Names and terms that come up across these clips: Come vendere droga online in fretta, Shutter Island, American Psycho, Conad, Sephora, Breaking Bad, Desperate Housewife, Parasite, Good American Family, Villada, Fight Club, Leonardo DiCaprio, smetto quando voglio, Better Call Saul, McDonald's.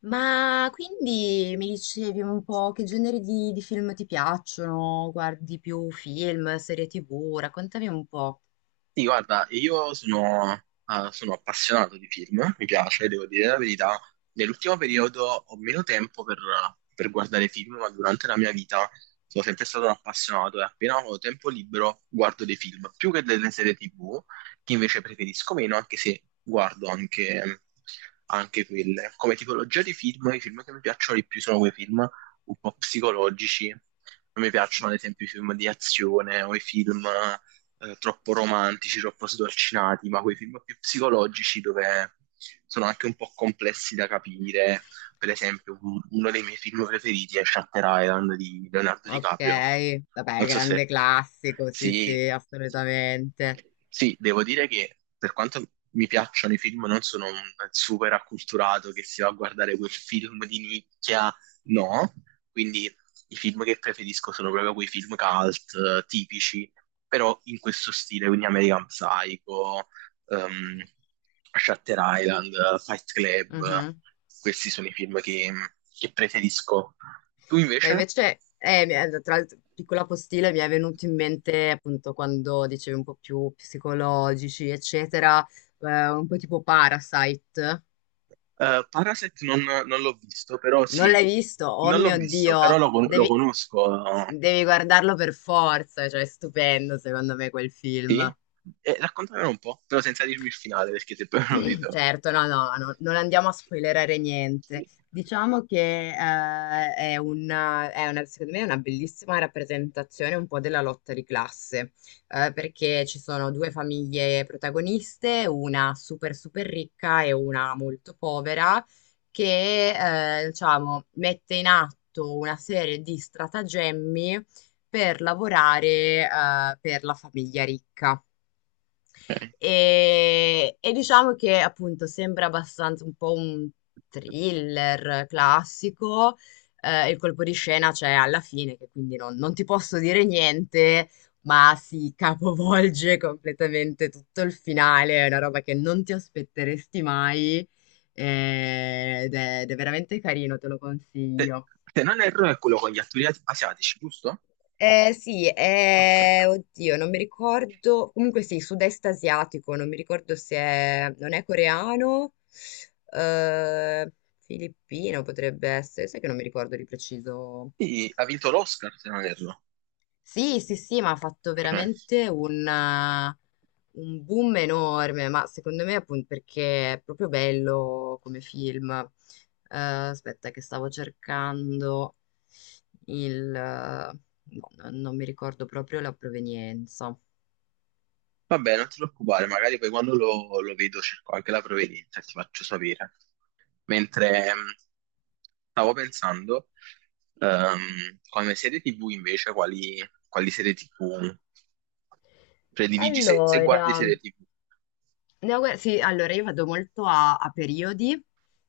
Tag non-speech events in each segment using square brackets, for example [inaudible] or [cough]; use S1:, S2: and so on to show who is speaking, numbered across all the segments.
S1: Ma quindi mi dicevi un po' che generi di film ti piacciono? Guardi più film, serie TV? Raccontami un po'.
S2: Sì, guarda, io sono appassionato di film, mi piace, devo dire la verità. Nell'ultimo periodo ho meno tempo per guardare film, ma durante la mia vita sono sempre stato un appassionato e appena ho tempo libero guardo dei film, più che delle serie TV, che invece preferisco meno, anche se guardo anche quelle. Come tipologia di film, i film che mi piacciono di più sono quei film un po' psicologici. Non mi piacciono ad esempio i film di azione o i film troppo romantici, troppo sdolcinati, ma quei film più psicologici dove sono anche un po' complessi da capire. Per esempio, uno dei miei film preferiti è Shutter Island di Leonardo
S1: Ok,
S2: DiCaprio.
S1: vabbè,
S2: Non so se...
S1: grande classico, sì,
S2: Sì,
S1: sì,
S2: sì,
S1: assolutamente.
S2: sì, devo dire che per quanto mi piacciono i film, non sono un super acculturato che si va a guardare quel film di nicchia. No, quindi i film che preferisco sono proprio quei film cult tipici, però in questo stile, quindi American Psycho, ehm, Shutter Island, Fight Club,
S1: Mhm.
S2: questi sono i film che preferisco. Tu
S1: Beh,
S2: invece?
S1: invece, tra l'altro, piccola postilla, mi è venuto in mente appunto quando dicevi un po' più psicologici, eccetera, un po' tipo Parasite.
S2: Parasite non l'ho visto, però
S1: Non
S2: sì,
S1: l'hai visto? Oh
S2: non l'ho
S1: mio
S2: visto, però
S1: Dio,
S2: lo
S1: devi...
S2: conosco.
S1: Devi guardarlo per forza, cioè è stupendo secondo me quel
S2: Sì?
S1: film.
S2: Raccontamelo un po', però senza dirmi il finale, perché se poi non lo
S1: [clears throat]
S2: vedo...
S1: Certo, no, no, no, non andiamo a spoilerare niente.
S2: Sì.
S1: Diciamo che secondo me è una bellissima rappresentazione un po' della lotta di classe, perché ci sono due famiglie protagoniste, una super super ricca e una molto povera, che diciamo, mette in atto una serie di stratagemmi per lavorare per la famiglia ricca. E diciamo che appunto sembra abbastanza un po' un thriller classico. Il colpo di scena c'è alla fine, che quindi non ti posso dire niente, ma si capovolge [laughs] completamente tutto il finale. È una roba che non ti aspetteresti mai. Ed è veramente carino, te lo
S2: Se,
S1: consiglio.
S2: se non erro è quello con gli attori asiatici, giusto?
S1: Sì,
S2: Ok.
S1: oddio, non mi ricordo. Comunque sì, sud-est asiatico, non mi ricordo se è, non è coreano, eh, filippino potrebbe essere, sai che non mi ricordo di preciso.
S2: Sì, ha vinto l'Oscar, se non erro.
S1: Sì, sì, sì, ma ha fatto
S2: Ok.
S1: un boom enorme, ma secondo me appunto perché è proprio bello come film. Aspetta che stavo cercando il... no, non mi ricordo proprio la provenienza.
S2: Vabbè, non ti preoccupare, magari poi quando lo vedo cerco anche la provenienza, ti faccio sapere. Mentre stavo pensando, come serie TV invece, quali serie TV prediligi, se
S1: Allora,
S2: guardi
S1: no,
S2: serie TV.
S1: guarda, sì, allora io vado molto a periodi,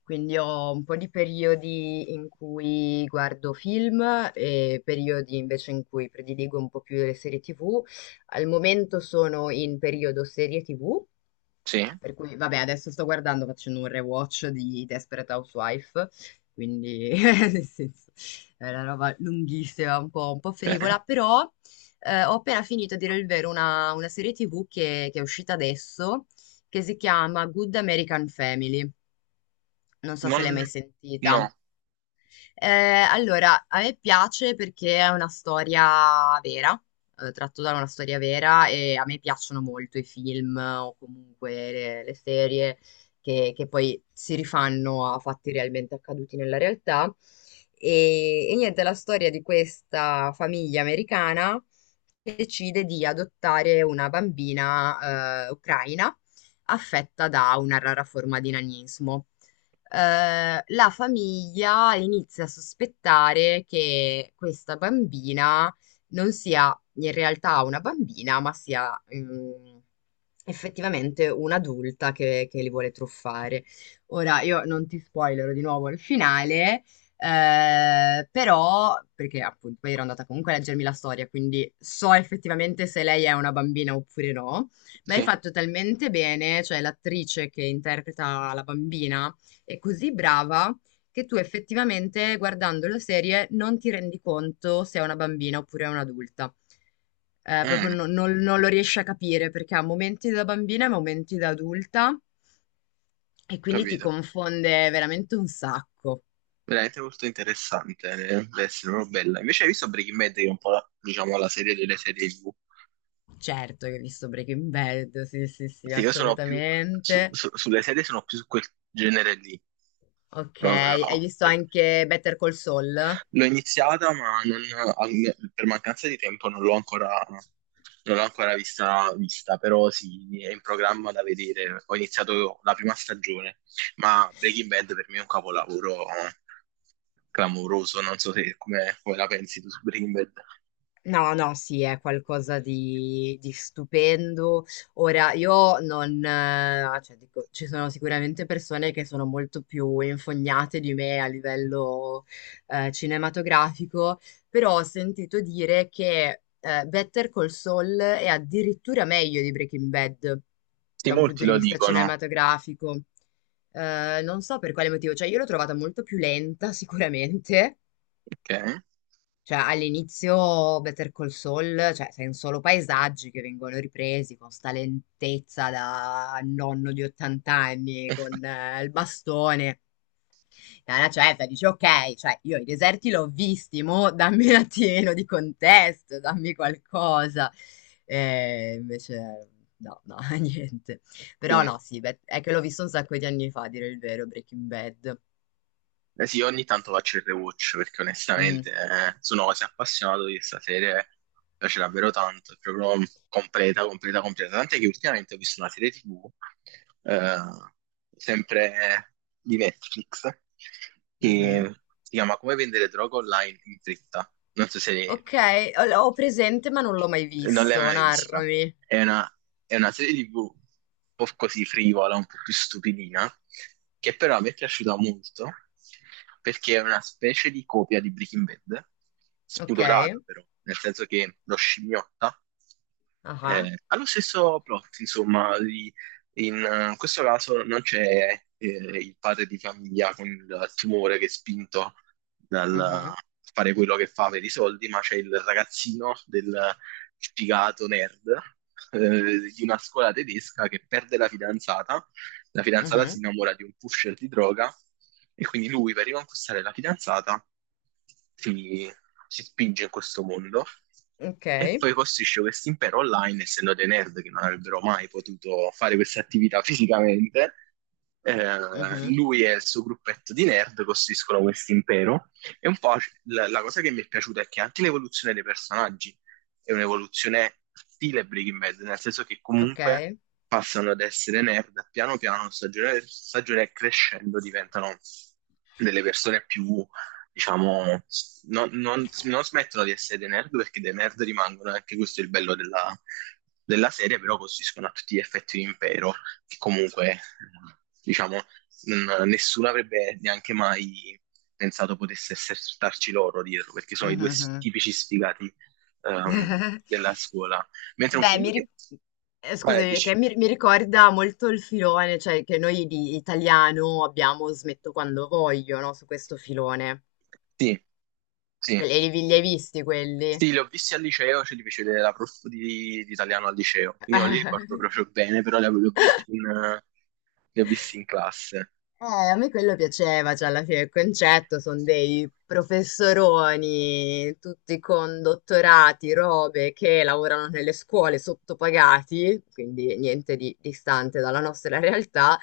S1: quindi ho un po' di periodi in cui guardo film e periodi invece in cui prediligo un po' più le serie TV. Al momento sono in periodo serie TV.
S2: Sì,
S1: Per cui, vabbè, adesso sto guardando, facendo un rewatch di Desperate Housewife, quindi [laughs] nel senso, è una roba lunghissima, un po'
S2: ok.
S1: frivola, però ho appena finito, a dire il vero, una serie TV che è uscita adesso, che si chiama Good American Family. Non so se
S2: Non...
S1: l'hai mai sentita.
S2: No,
S1: Eh, allora, a me piace perché è una storia vera, tratto da una storia vera e a me piacciono molto i film o comunque le serie che poi si rifanno a fatti realmente accaduti nella realtà. E niente, è la storia di questa famiglia americana che decide di adottare una bambina, ucraina affetta da una rara forma di nanismo. La famiglia inizia a sospettare che questa bambina non sia in realtà una bambina, ma sia effettivamente un'adulta che li vuole truffare. Ora, io non ti spoilerò di nuovo il finale. Però, perché appunto poi ero andata comunque a leggermi la storia, quindi so effettivamente se lei è una bambina oppure no, ma è
S2: sì.
S1: fatto talmente bene, cioè l'attrice che interpreta la bambina, è così brava che tu effettivamente guardando la serie non ti rendi conto se è una bambina oppure è un'adulta. Proprio
S2: Mm,
S1: no- non, non lo riesci a capire perché ha momenti da bambina e momenti da adulta e quindi ti
S2: capito.
S1: confonde veramente un sacco.
S2: Veramente molto interessante, deve essere proprio bella. Invece hai visto Breaking Bad, che è un po' la, diciamo, la serie delle serie TV?
S1: Certo che hai visto Breaking Bad, sì, sì, sì,
S2: Perché io sono più...
S1: assolutamente.
S2: sulle serie sono più su quel genere lì.
S1: Ok,
S2: Proprio,
S1: hai
S2: no.
S1: visto anche Better Call Saul?
S2: L'ho iniziata, ma per mancanza di tempo non l'ho ancora vista, però sì, è in programma da vedere. Ho iniziato la prima stagione, ma Breaking Bad per me è un capolavoro clamoroso. Non so se come la pensi tu su Breaking Bad.
S1: No, no, sì, è qualcosa di stupendo. Ora, io non, cioè, dico, ci sono sicuramente persone che sono molto più infognate di me a livello, cinematografico, però ho sentito dire che, Better Call Saul è addirittura meglio di Breaking Bad
S2: Sì,
S1: da un punto
S2: molti
S1: di
S2: lo
S1: vista
S2: dicono.
S1: cinematografico. Non so per quale motivo, cioè io l'ho trovata molto più lenta [laughs] sicuramente,
S2: Ok.
S1: cioè, all'inizio Better Call Saul, cioè, sono solo paesaggi che vengono ripresi con sta lentezza da nonno di 80 anni, con
S2: [laughs]
S1: il bastone. E alla certa dici, ok, cioè, io i deserti l'ho visti, mo dammi un attimino di contesto, dammi qualcosa. E invece, no, no, [laughs] niente. Però
S2: Quindi,
S1: no, sì, beh, è che l'ho visto un sacco di anni fa, a dire il vero, Breaking Bad.
S2: eh sì, ogni tanto faccio il rewatch perché onestamente
S1: Mm,
S2: sono quasi appassionato di questa serie, mi piace davvero tanto, è proprio completa, completa, completa. Tant'è che ultimamente ho visto una serie TV, eh, sempre di Netflix,
S1: mhm.
S2: che si chiama Come vendere droga online in fretta. Non so se
S1: Ok, l'ho presente ma non l'ho mai
S2: non l'hai
S1: visto,
S2: mai vista.
S1: narrami.
S2: È una, è una serie TV un po' così frivola, un po' più stupidina, che però mi è piaciuta molto perché è una specie di copia di Breaking Bad,
S1: Ok.
S2: spudorata però, nel senso che lo scimmiotta.
S1: Ah.
S2: Ha lo stesso plot, insomma, di in questo caso non c'è il padre di famiglia con il tumore che è spinto dal
S1: Mhm.
S2: fare quello che fa per i soldi, ma c'è il ragazzino del sfigato nerd di una scuola tedesca che perde la fidanzata. La fidanzata si
S1: Mhm.
S2: innamora di un pusher di droga e quindi lui per riconquistare la fidanzata si, si spinge in questo mondo
S1: Ok.
S2: e poi costruisce questo impero online, essendo dei nerd che non avrebbero mai potuto fare questa attività fisicamente. eh,
S1: Mhm.
S2: lui e il suo gruppetto di nerd costruiscono questo impero. E un po' la cosa che mi è piaciuta è che anche l'evoluzione dei personaggi, è un'evoluzione stile Breaking Bad, nel senso che
S1: Ok.
S2: comunque passano ad essere nerd, piano piano, stagione, per stagione crescendo, diventano delle persone più, diciamo, non smettono di essere dei nerd perché dei nerd rimangono, e anche questo è il bello della serie, però costituiscono a tutti gli effetti un impero, che comunque, diciamo, nessuno avrebbe neanche mai pensato potesse esserci loro dietro, perché sono i due
S1: Mhm.
S2: tipici sfigati ehm, della
S1: [laughs]
S2: scuola. Mentre un
S1: Beh,
S2: film
S1: mi
S2: che...
S1: ricordo...
S2: Vai,
S1: scusami,
S2: dici.
S1: che mi ricorda molto il filone, cioè che noi di italiano abbiamo smetto quando voglio, no? Su questo filone.
S2: Sì, sì.
S1: Che li hai visti quelli?
S2: Sì, li ho visti al liceo, ce li fece vedere la prof di italiano al liceo. Quindi non li ricordo
S1: [laughs]
S2: proprio bene, però li ho visti in classe.
S1: Eh, a me quello piaceva, cioè alla fine il concetto sono dei professoroni, tutti con dottorati, robe, che lavorano nelle scuole sottopagati, quindi niente di distante dalla nostra realtà,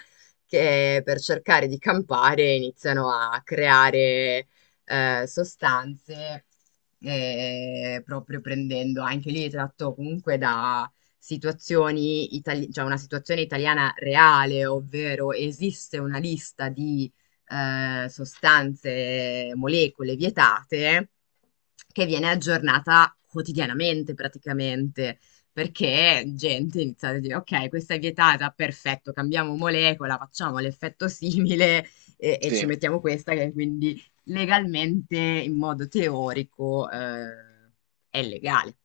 S1: che per cercare di campare iniziano a creare sostanze, proprio prendendo anche lì tratto comunque cioè una situazione italiana reale, ovvero esiste una lista di sostanze, molecole vietate che viene aggiornata quotidianamente praticamente. Perché gente inizia a dire, ok, questa è vietata, perfetto, cambiamo molecola, facciamo l'effetto simile e
S2: Sì.
S1: ci mettiamo questa che quindi legalmente, in modo teorico, è legale.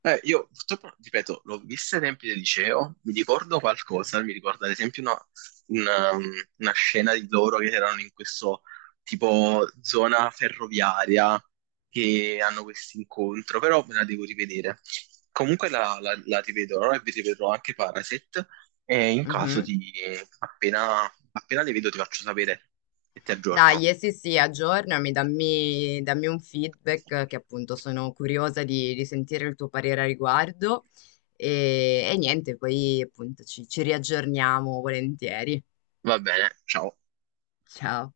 S2: Io purtroppo, ripeto, l'ho vista ai tempi del liceo, mi ricordo qualcosa, mi ricordo ad esempio una- una scena di loro che erano in questo tipo zona ferroviaria che hanno questo incontro, però me la devo rivedere. Comunque la rivedrò e vi rivedrò anche Paraset e in caso
S1: Mhm.
S2: appena, appena le vedo ti faccio sapere e ti aggiorno.
S1: Dai, sì, sì, aggiornami, dammi un feedback che appunto sono curiosa di sentire il tuo parere a riguardo e niente, poi appunto ci riaggiorniamo volentieri.
S2: Va bene, ciao.
S1: Ciao.